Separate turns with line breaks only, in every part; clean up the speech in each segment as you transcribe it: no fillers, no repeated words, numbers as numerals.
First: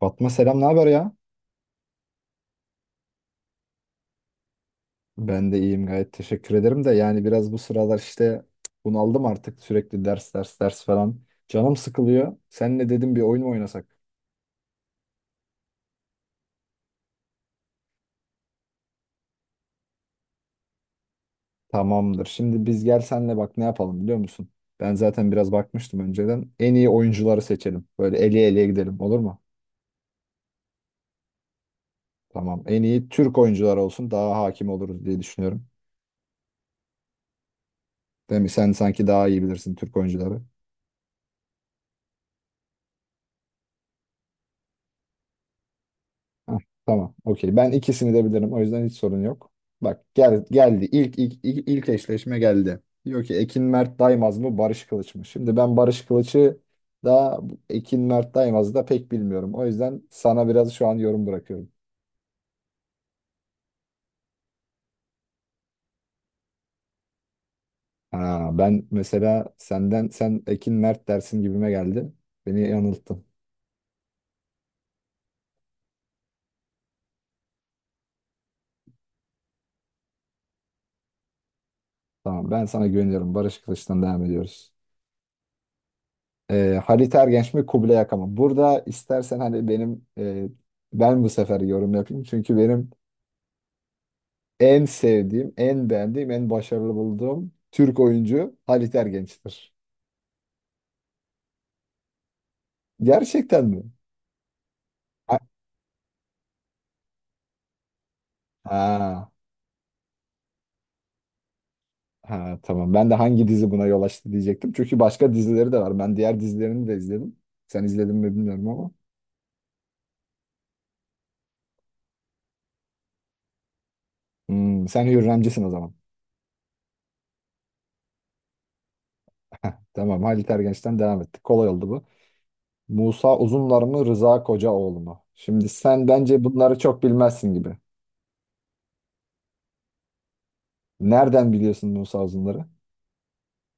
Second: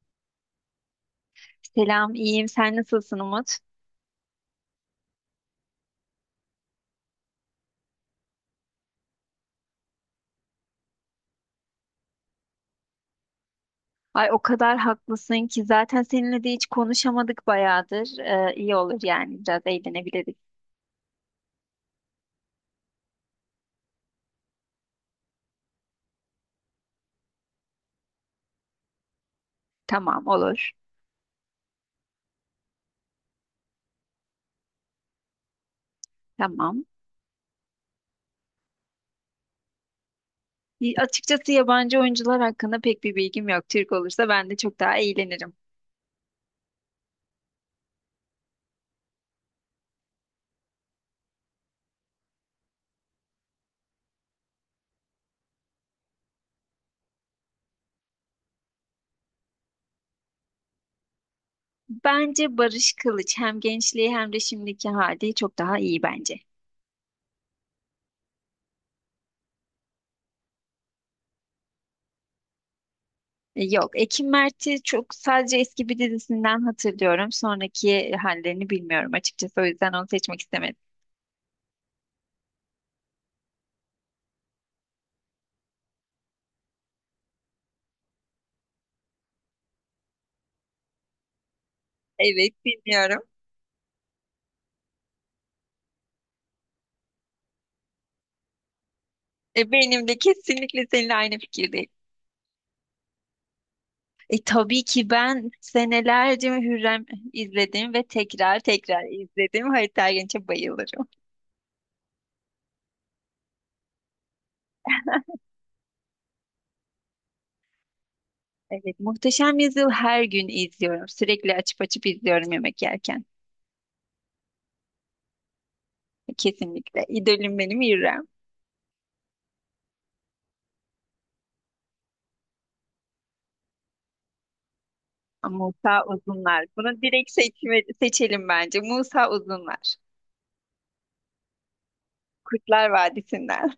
Fatma selam ne haber ya?
Selam, iyiyim. Sen nasılsın Umut?
Ben de iyiyim gayet teşekkür ederim de yani biraz bu sıralar işte bunaldım artık sürekli ders falan. Canım sıkılıyor. Senle dedim bir oyun mu oynasak?
Ay o kadar haklısın ki zaten seninle de hiç konuşamadık bayağıdır. İyi olur yani biraz eğlenebiliriz.
Tamamdır. Şimdi biz gel senle bak ne yapalım biliyor musun? Ben zaten biraz bakmıştım önceden. En iyi oyuncuları seçelim. Böyle eleye eleye gidelim olur mu?
Tamam olur.
Tamam. En iyi Türk oyuncular olsun daha hakim oluruz diye düşünüyorum.
Tamam.
Değil mi? Sen sanki daha iyi bilirsin Türk oyuncuları.
Açıkçası yabancı oyuncular hakkında pek bir bilgim yok. Türk olursa ben de çok daha eğlenirim.
Heh, tamam. Okey. Ben ikisini de bilirim. O yüzden hiç sorun yok. Bak gel, geldi. İlk eşleşme geldi. Diyor ki Ekin Mert Daymaz mı Barış Kılıç mı? Şimdi ben Barış Kılıç'ı da Ekin Mert Daymaz'ı da pek bilmiyorum. O yüzden sana biraz şu an yorum bırakıyorum.
Bence Barış Kılıç hem gençliği hem de şimdiki hali çok daha iyi bence.
Ha, ben mesela senden sen Ekin Mert dersin gibime geldi. Beni yanılttın.
Yok, Ekim Mert'i çok sadece eski bir dizisinden hatırlıyorum. Sonraki hallerini bilmiyorum açıkçası. O yüzden onu seçmek istemedim.
Tamam ben sana güveniyorum. Barış Kılıç'tan devam ediyoruz. Halit Ergenç mi Kubilay Aka mı? Burada istersen hani ben bu sefer yorum yapayım.
Evet,
Çünkü benim
bilmiyorum.
en sevdiğim, en beğendiğim, en başarılı bulduğum Türk oyuncu Halit Ergenç'tir.
Benim de kesinlikle seninle aynı fikirdeyim.
Gerçekten mi?
Tabii ki
Ha,
ben senelerce Hürrem izledim ve tekrar tekrar
ha,
izledim. Halit Ergenç'e bayılırım.
ha, tamam. Ben de hangi dizi buna yol açtı diyecektim. Çünkü başka dizileri de var. Ben diğer dizilerini de izledim. Sen izledin mi bilmiyorum ama.
Evet, Muhteşem Yüzyıl her gün izliyorum. Sürekli açıp açıp izliyorum yemek yerken.
Hmm, sen Hürremcisin o zaman.
Kesinlikle. İdolüm benim Hürrem.
Tamam Halit Ergenç'ten devam ettik. Kolay oldu bu. Musa Uzunlar mı Rıza Kocaoğlu mu? Şimdi
Musa
sen bence
Uzunlar.
bunları
Bunu
çok bilmezsin gibi.
seçelim bence. Musa Uzunlar.
Nereden biliyorsun Musa Uzunlar'ı?
Kurtlar Vadisi'nden.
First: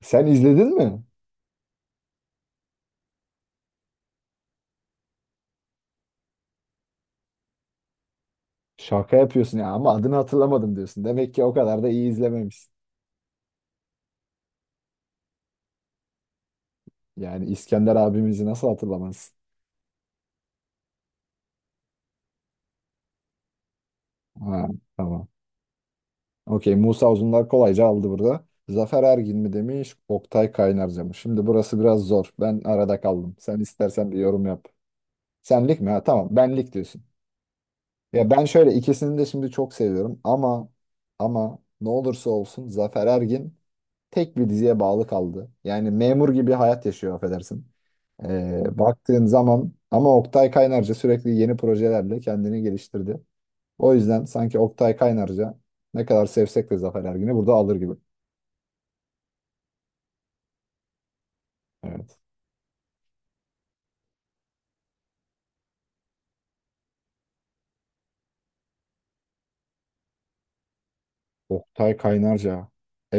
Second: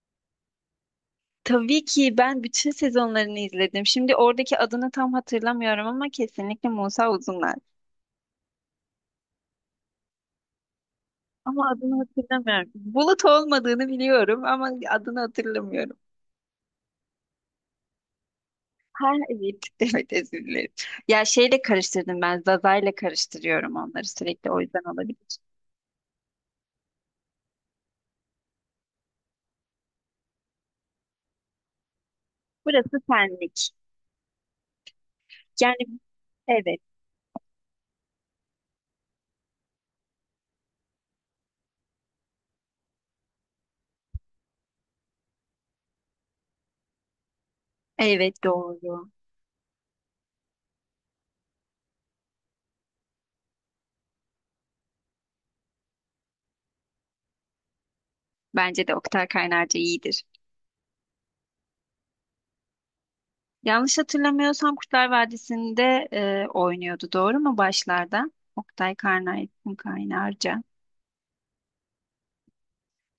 Sen izledin mi?
Tabii ki ben bütün sezonlarını izledim. Şimdi oradaki adını tam hatırlamıyorum ama kesinlikle Musa Uzunlar.
Şaka yapıyorsun ya ama adını hatırlamadım diyorsun. Demek ki o
Ama
kadar da
adını
iyi
hatırlamıyorum.
izlememişsin.
Bulut olmadığını biliyorum ama adını hatırlamıyorum.
Yani İskender abimizi nasıl
Ha
hatırlamazsın?
evet, evet özür dilerim. Ya şeyle karıştırdım ben, Zaza'yla karıştırıyorum onları sürekli o
Ha,
yüzden
tamam.
olabilir.
Okey Musa Uzunlar kolayca aldı burada. Zafer Ergin mi demiş, Oktay Kaynarca mı? Şimdi burası biraz zor. Ben
Burası
arada kaldım. Sen
senlik.
istersen bir yorum yap.
Yani
Senlik mi? Ha, tamam benlik
evet,
diyorsun. Ya ben şöyle ikisini de şimdi çok seviyorum ama ne olursa olsun Zafer Ergin tek bir diziye bağlı kaldı. Yani memur gibi hayat yaşıyor affedersin.
evet doğru.
Baktığın zaman ama Oktay Kaynarca sürekli yeni projelerle kendini geliştirdi. O yüzden sanki Oktay Kaynarca ne kadar sevsek de Zafer Ergin'i burada alır gibi.
Bence de Oktay Kaynarca iyidir.
Evet.
Yanlış hatırlamıyorsam Kurtlar Vadisi'nde oynuyordu doğru mu başlarda? Oktay Karnay, Kaynarca.
Oktay Kaynarca.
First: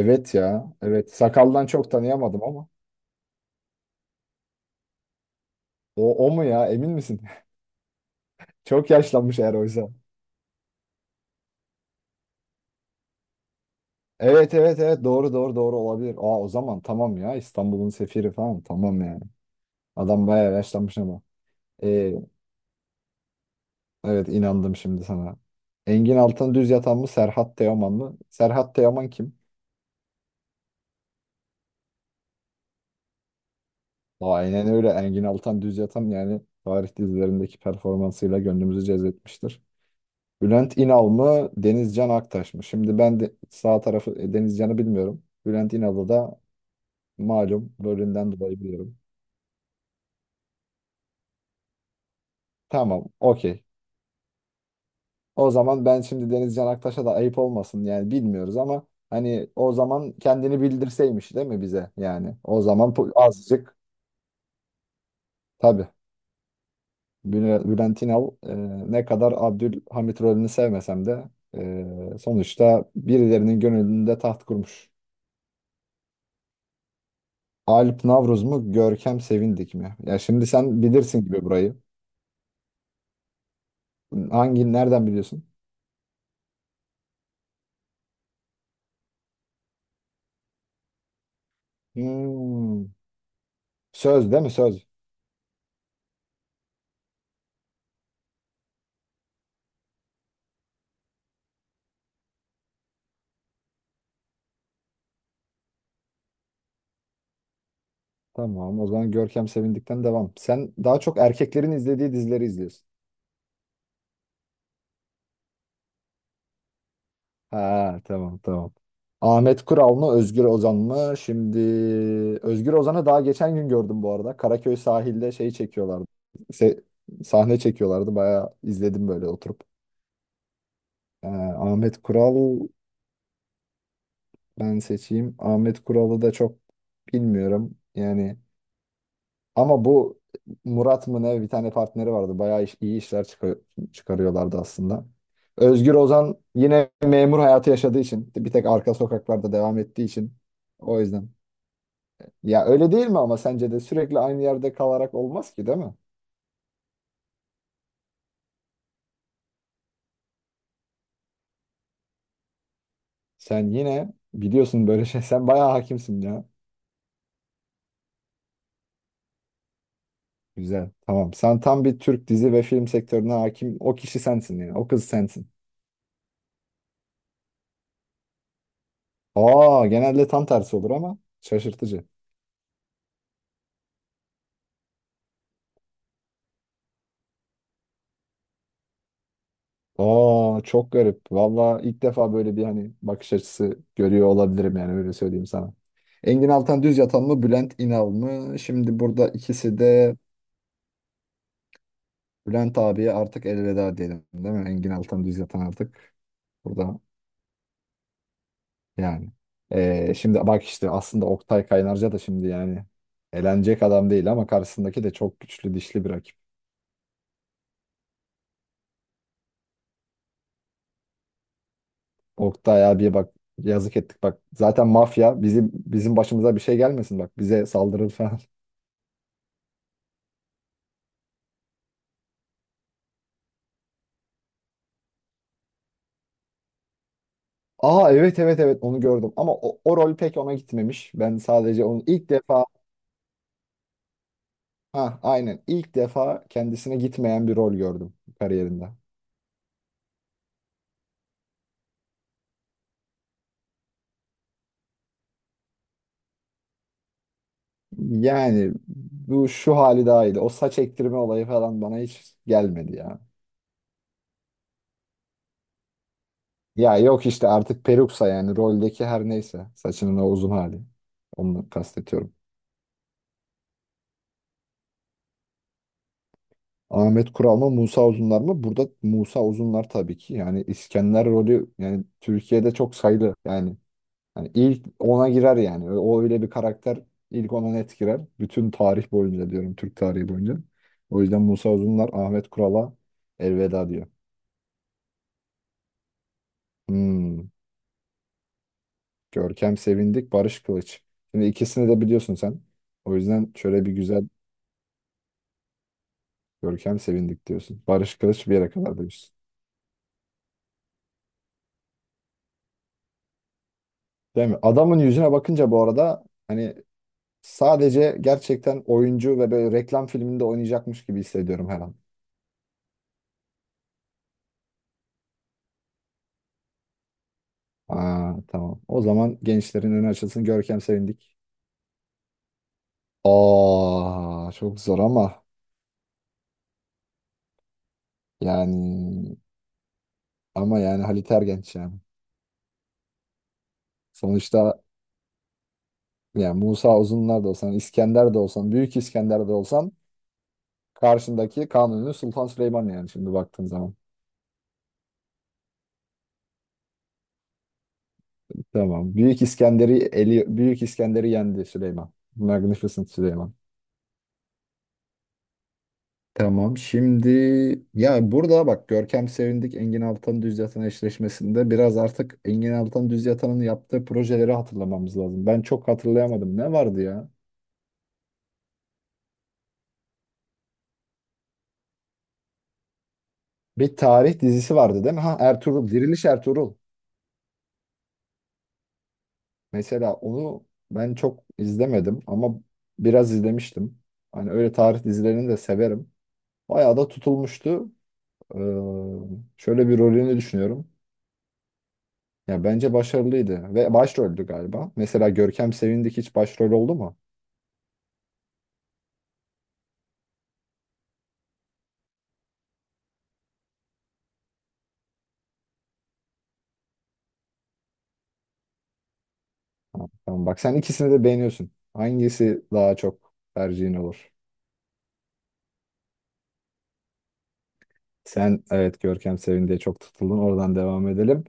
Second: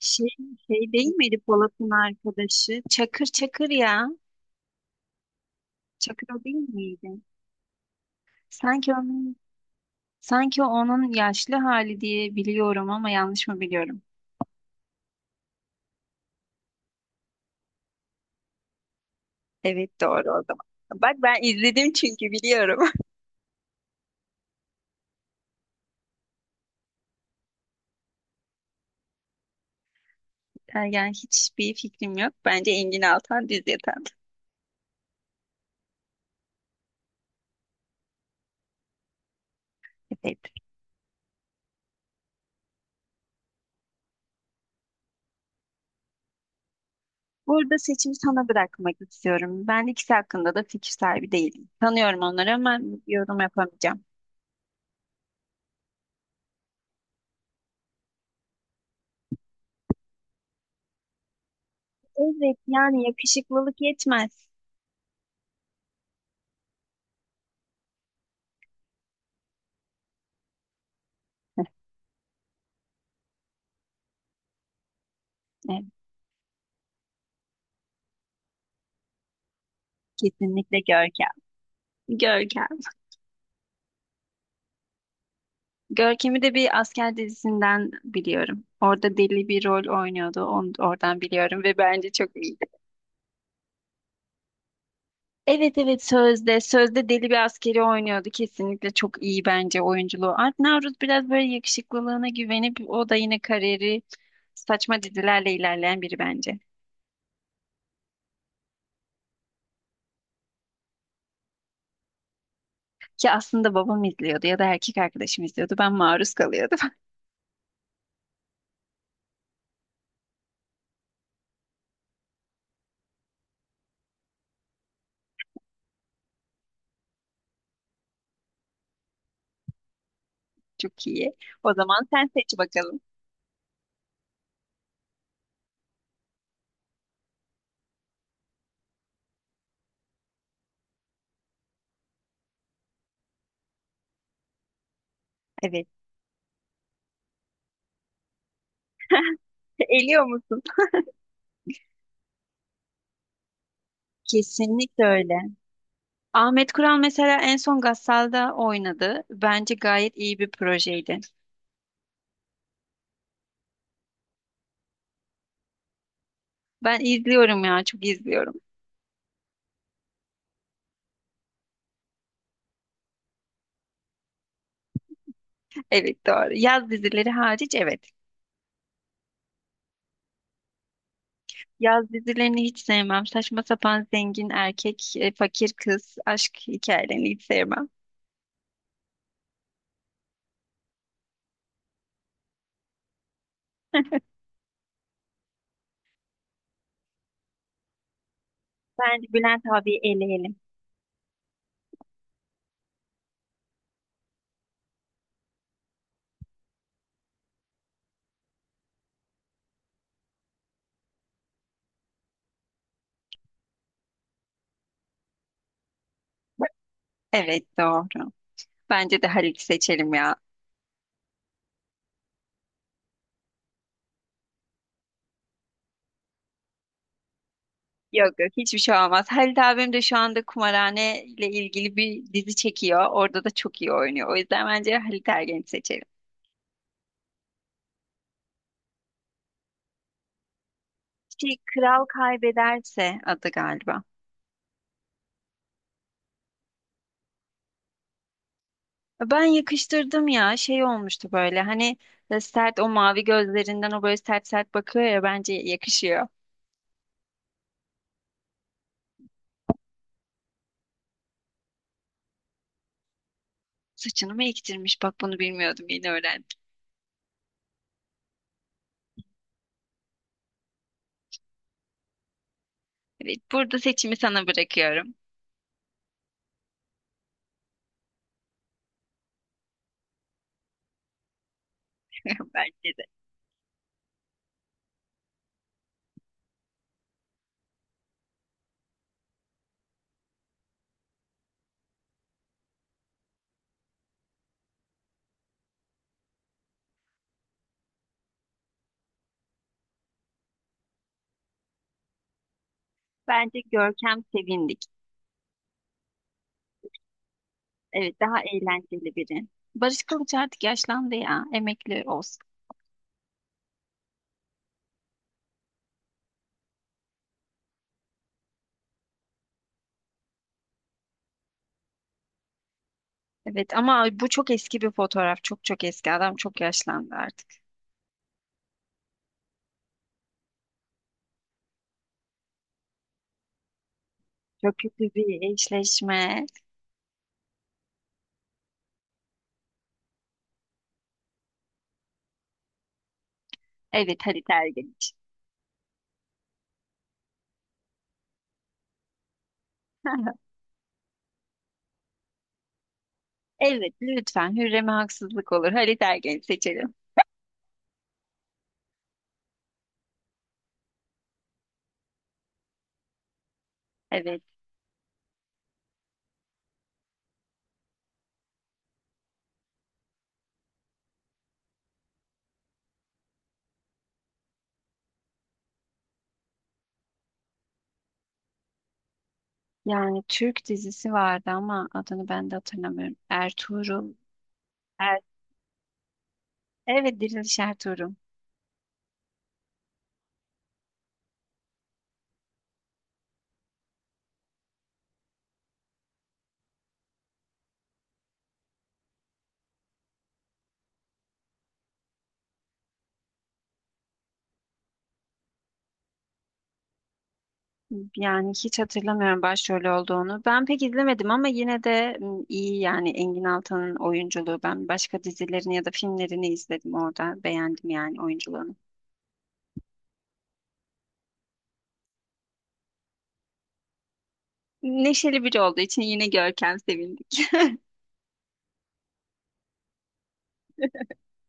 Şey,
ya.
şey değil
Evet.
miydi
Sakaldan
Polat'ın
çok tanıyamadım ama.
arkadaşı? Çakır ya.
O
Çakır
mu
değil
ya? Emin
miydi?
misin? Çok
Sanki onun
yaşlanmış eğer oysa.
sanki onun yaşlı hali diye biliyorum ama yanlış mı biliyorum?
Evet doğru olabilir. Aa o zaman tamam ya İstanbul'un sefiri falan tamam yani.
Evet
Adam
doğru o
bayağı
zaman.
yaşlanmış
Bak
ama.
ben izledim
Ee,
çünkü biliyorum.
evet inandım şimdi sana. Engin Altan Düz Yatan mı Serhat Teoman mı? Serhat Teoman kim?
Yani hiçbir fikrim yok. Bence Engin Altan Düz Yatan.
Aa, aynen öyle Engin Altan Düz Yatan yani tarih dizilerindeki performansıyla gönlümüzü cezbetmiştir.
Evet.
Bülent İnal mı Denizcan Aktaş mı? Şimdi ben de sağ tarafı, Denizcan'ı bilmiyorum. Bülent İnal'ı da malum
Burada seçimi
rolünden
sana
dolayı
bırakmak
biliyorum.
istiyorum. Ben ikisi hakkında da fikir sahibi değilim. Tanıyorum onları ama
Tamam
yorum
okey.
yapamayacağım.
O zaman ben şimdi Deniz Can Aktaş'a da ayıp olmasın yani bilmiyoruz ama hani o zaman kendini bildirseymiş değil mi bize yani
Evet
o zaman
yani
azıcık
yakışıklılık yetmez.
tabii Bülent İnal, ne kadar Abdülhamit rolünü sevmesem de sonuçta birilerinin gönlünde taht kurmuş.
Evet,
Alp Navruz mu Görkem Sevindik mi? Ya şimdi
kesinlikle
sen bilirsin
Görkem.
gibi burayı.
Görkem.
Hangi nereden biliyorsun?
Görkem'i de bir asker dizisinden biliyorum. Orada deli bir rol oynuyordu. Oradan biliyorum ve bence çok iyiydi.
Hmm. Söz değil mi söz?
Evet evet Sözde. Sözde deli bir askeri oynuyordu. Kesinlikle çok iyi bence oyunculuğu. Art Navruz biraz böyle yakışıklılığına güvenip o da yine kariyeri saçma dizilerle ilerleyen biri bence.
Tamam o zaman Görkem Sevindik'ten devam. Sen daha çok erkeklerin izlediği dizileri izliyorsun.
Ki aslında babam izliyordu ya da erkek arkadaşım izliyordu. Ben maruz kalıyordum.
Ha tamam. Ahmet Kural mı Özgür Ozan mı? Şimdi Özgür Ozan'ı daha geçen gün gördüm bu arada. Karaköy sahilde şey çekiyorlardı. Se- sahne çekiyorlardı. Bayağı izledim böyle oturup.
Çok iyi. O
Ahmet
zaman sen seç
Kural
bakalım.
ben seçeyim. Ahmet Kural'ı da çok bilmiyorum. Ama bu Murat mı ne bir tane partneri vardı. Bayağı iyi işler çıkarıyorlardı aslında.
Evet.
Özgür Ozan yine memur hayatı yaşadığı için bir tek arka sokaklarda devam ettiği
Eliyor
için
musun?
o yüzden. Ya öyle değil mi ama sence de sürekli aynı yerde
Kesinlikle
kalarak
öyle.
olmaz ki değil mi?
Ahmet Kural mesela en son Gassal'da oynadı. Bence gayet iyi bir projeydi.
Sen yine biliyorsun böyle şey. Sen bayağı hakimsin ya.
Ben izliyorum ya, çok izliyorum.
Güzel. Tamam. Sen tam bir Türk dizi ve film sektörüne hakim. O kişi sensin yani. O kız sensin.
Evet doğru. Yaz dizileri hariç evet.
Aa genelde tam tersi olur ama şaşırtıcı.
Yaz dizilerini hiç sevmem. Saçma sapan zengin erkek, fakir kız, aşk hikayelerini hiç sevmem.
Aa çok garip. Valla ilk defa böyle bir hani bakış açısı görüyor olabilirim yani öyle söyleyeyim sana. Engin Altan Düz Yatan mı Bülent İnal mı? Şimdi burada
Bence Bülent
ikisi
abiyi
de
eleyelim.
Bülent abiye artık elveda diyelim değil mi? Engin Altan Düz Yatan artık burada yani. Şimdi bak işte aslında Oktay Kaynarca da şimdi yani elenecek adam değil ama karşısındaki de çok güçlü dişli bir rakip.
Evet doğru. Bence de Halit seçelim ya.
Oktay abiye bak yazık ettik bak zaten mafya bizim başımıza bir şey gelmesin bak bize saldırır
Yok
falan.
yok hiçbir şey olmaz. Halit abim de şu anda kumarhane ile ilgili bir dizi çekiyor. Orada da çok iyi oynuyor. O yüzden bence Halit Ergen'i seçelim.
Aa evet onu gördüm ama o rol pek ona gitmemiş. Ben
Şey,
sadece
kral
onun ilk defa
kaybederse adı galiba.
ha aynen ilk defa kendisine gitmeyen bir rol gördüm kariyerinde.
Ben yakıştırdım ya şey olmuştu böyle hani sert o mavi gözlerinden o böyle sert bakıyor ya bence yakışıyor.
Yani bu şu hali daha iyiydi. O saç ektirme olayı falan bana hiç gelmedi ya.
Saçını mı ektirmiş bak bunu bilmiyordum yeni öğrendim.
Ya yok işte artık peruksa yani roldeki her neyse saçının o uzun hali. Onu kastediyorum.
Evet burada seçimi sana bırakıyorum.
Ahmet Kural mı Musa Uzunlar mı? Burada Musa Uzunlar tabii ki. Yani İskender rolü yani Türkiye'de
Bence
çok
de.
sayılı yani. Hani ilk ona girer yani. O öyle bir karakter ilk ona net girer. Bütün tarih boyunca diyorum Türk tarihi boyunca. O yüzden Musa Uzunlar Ahmet Kural'a elveda diyor. Hmm. Görkem Sevindik, Barış Kılıç. Şimdi ikisini de biliyorsun sen. O yüzden
Bence
şöyle bir
Görkem
güzel
Sevindik.
Görkem Sevindik diyorsun.
Evet
Barış
daha
Kılıç bir yere kadar
eğlenceli
diyorsun.
biri. Barış Kılıç artık yaşlandı ya emekli olsun.
Değil mi? Adamın yüzüne bakınca bu arada hani sadece gerçekten oyuncu ve böyle reklam filminde oynayacakmış gibi hissediyorum her an.
Evet ama bu çok eski bir fotoğraf çok çok eski adam çok yaşlandı artık.
Aa, tamam. O zaman gençlerin önü açılsın. Görkem Sevindik. Aa,
Çok
çok zor
kötü
ama
bir eşleşme.
yani Halit Ergenç yani.
Evet Halit
Sonuçta
Ergenç.
yani Musa Uzunlar da olsan, İskender de olsan, Büyük İskender de olsan karşındaki Kanuni Sultan Süleyman yani şimdi baktığın
Evet
zaman.
lütfen Hürrem'e haksızlık olur. Halit Ergenç seçelim.
Tamam. Büyük İskender'i yendi Süleyman. Magnificent Süleyman.
Evet.
Tamam. Şimdi ya burada bak Görkem Sevindik Engin Altan Düz Yatan eşleşmesinde biraz artık Engin Altan Düz Yatan'ın yaptığı projeleri hatırlamamız lazım. Ben çok hatırlayamadım. Ne vardı ya?
Yani Türk dizisi vardı ama adını ben de hatırlamıyorum.
Bir
Ertuğrul.
tarih dizisi vardı değil
Er
mi? Ha Ertuğrul, Diriliş Ertuğrul.
evet Diriliş Ertuğrul.
Mesela onu ben çok izlemedim ama biraz izlemiştim. Hani öyle tarih dizilerini de severim. Bayağı da tutulmuştu. Ee, şöyle bir rolünü düşünüyorum. Ya bence başarılıydı ve başroldü galiba. Mesela Görkem Sevindik hiç başrol oldu mu?
Yani hiç hatırlamıyorum başrolü olduğunu. Ben pek izlemedim ama yine de iyi yani Engin Altan'ın oyunculuğu. Ben başka dizilerini ya da filmlerini izledim orada. Beğendim yani oyunculuğunu.
Tamam bak sen ikisini de beğeniyorsun. Hangisi daha çok tercihin olur?
Neşeli biri olduğu için yine Görkem sevindik.
Sen evet Görkem Sevindik'e çok tutuldun. Oradan devam edelim.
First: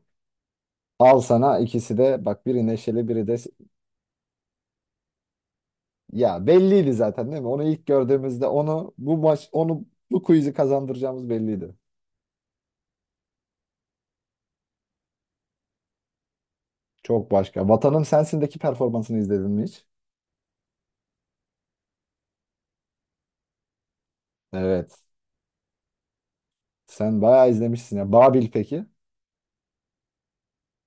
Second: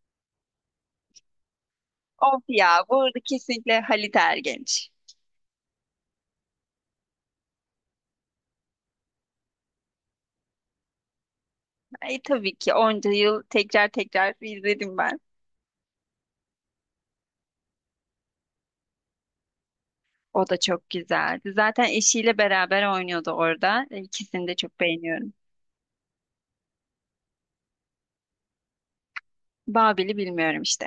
Al sana ikisi de
Of
bak biri
ya
neşeli
burada
biri de
kesinlikle Halit Ergenç.
ya belliydi zaten değil mi? Onu ilk gördüğümüzde onu bu maç onu bu quiz'i kazandıracağımız belliydi.
Ay, tabii ki onca yıl tekrar tekrar izledim ben.
Çok başka. Vatanım Sensin'deki performansını izledin mi hiç?
O da çok güzeldi. Zaten eşiyle beraber oynuyordu orada. İkisini de çok
Evet.
beğeniyorum.
Sen bayağı izlemişsin ya. Babil peki?
Babil'i bilmiyorum işte.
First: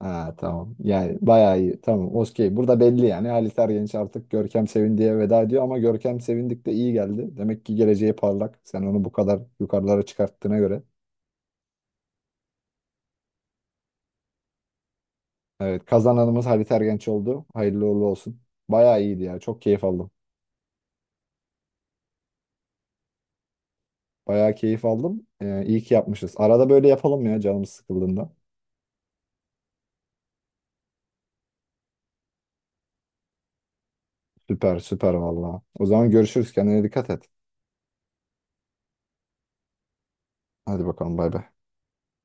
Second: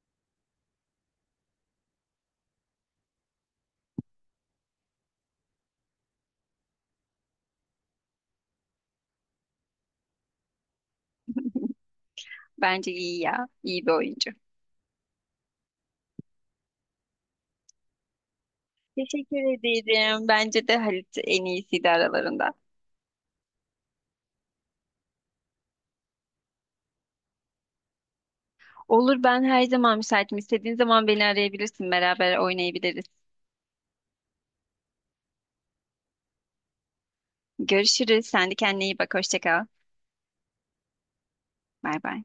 Ha tamam. Yani bayağı iyi. Tamam. Okey. Burada belli yani. Halit Ergenç artık Görkem Sevindi'ye veda ediyor ama Görkem Sevindik de iyi geldi. Demek ki geleceği parlak. Sen onu bu kadar yukarılara çıkarttığına göre.
Bence iyi ya. İyi bir oyuncu.
Evet. Kazananımız Halit Ergenç oldu. Hayırlı uğurlu olsun. Bayağı iyiydi
Teşekkür
ya. Çok keyif aldım.
ederim. Bence de Halit en iyisiydi aralarında.
Bayağı keyif aldım. İyi ki yapmışız. Arada böyle yapalım ya canımız sıkıldığında.
Olur ben her zaman müsaitim. İstediğin zaman beni arayabilirsin. Beraber oynayabiliriz.
Süper vallahi. O zaman görüşürüz. Kendine dikkat et.
Görüşürüz. Sen de kendine iyi bak. Hoşça kal.
Hadi bakalım bay bay.
Bay bay.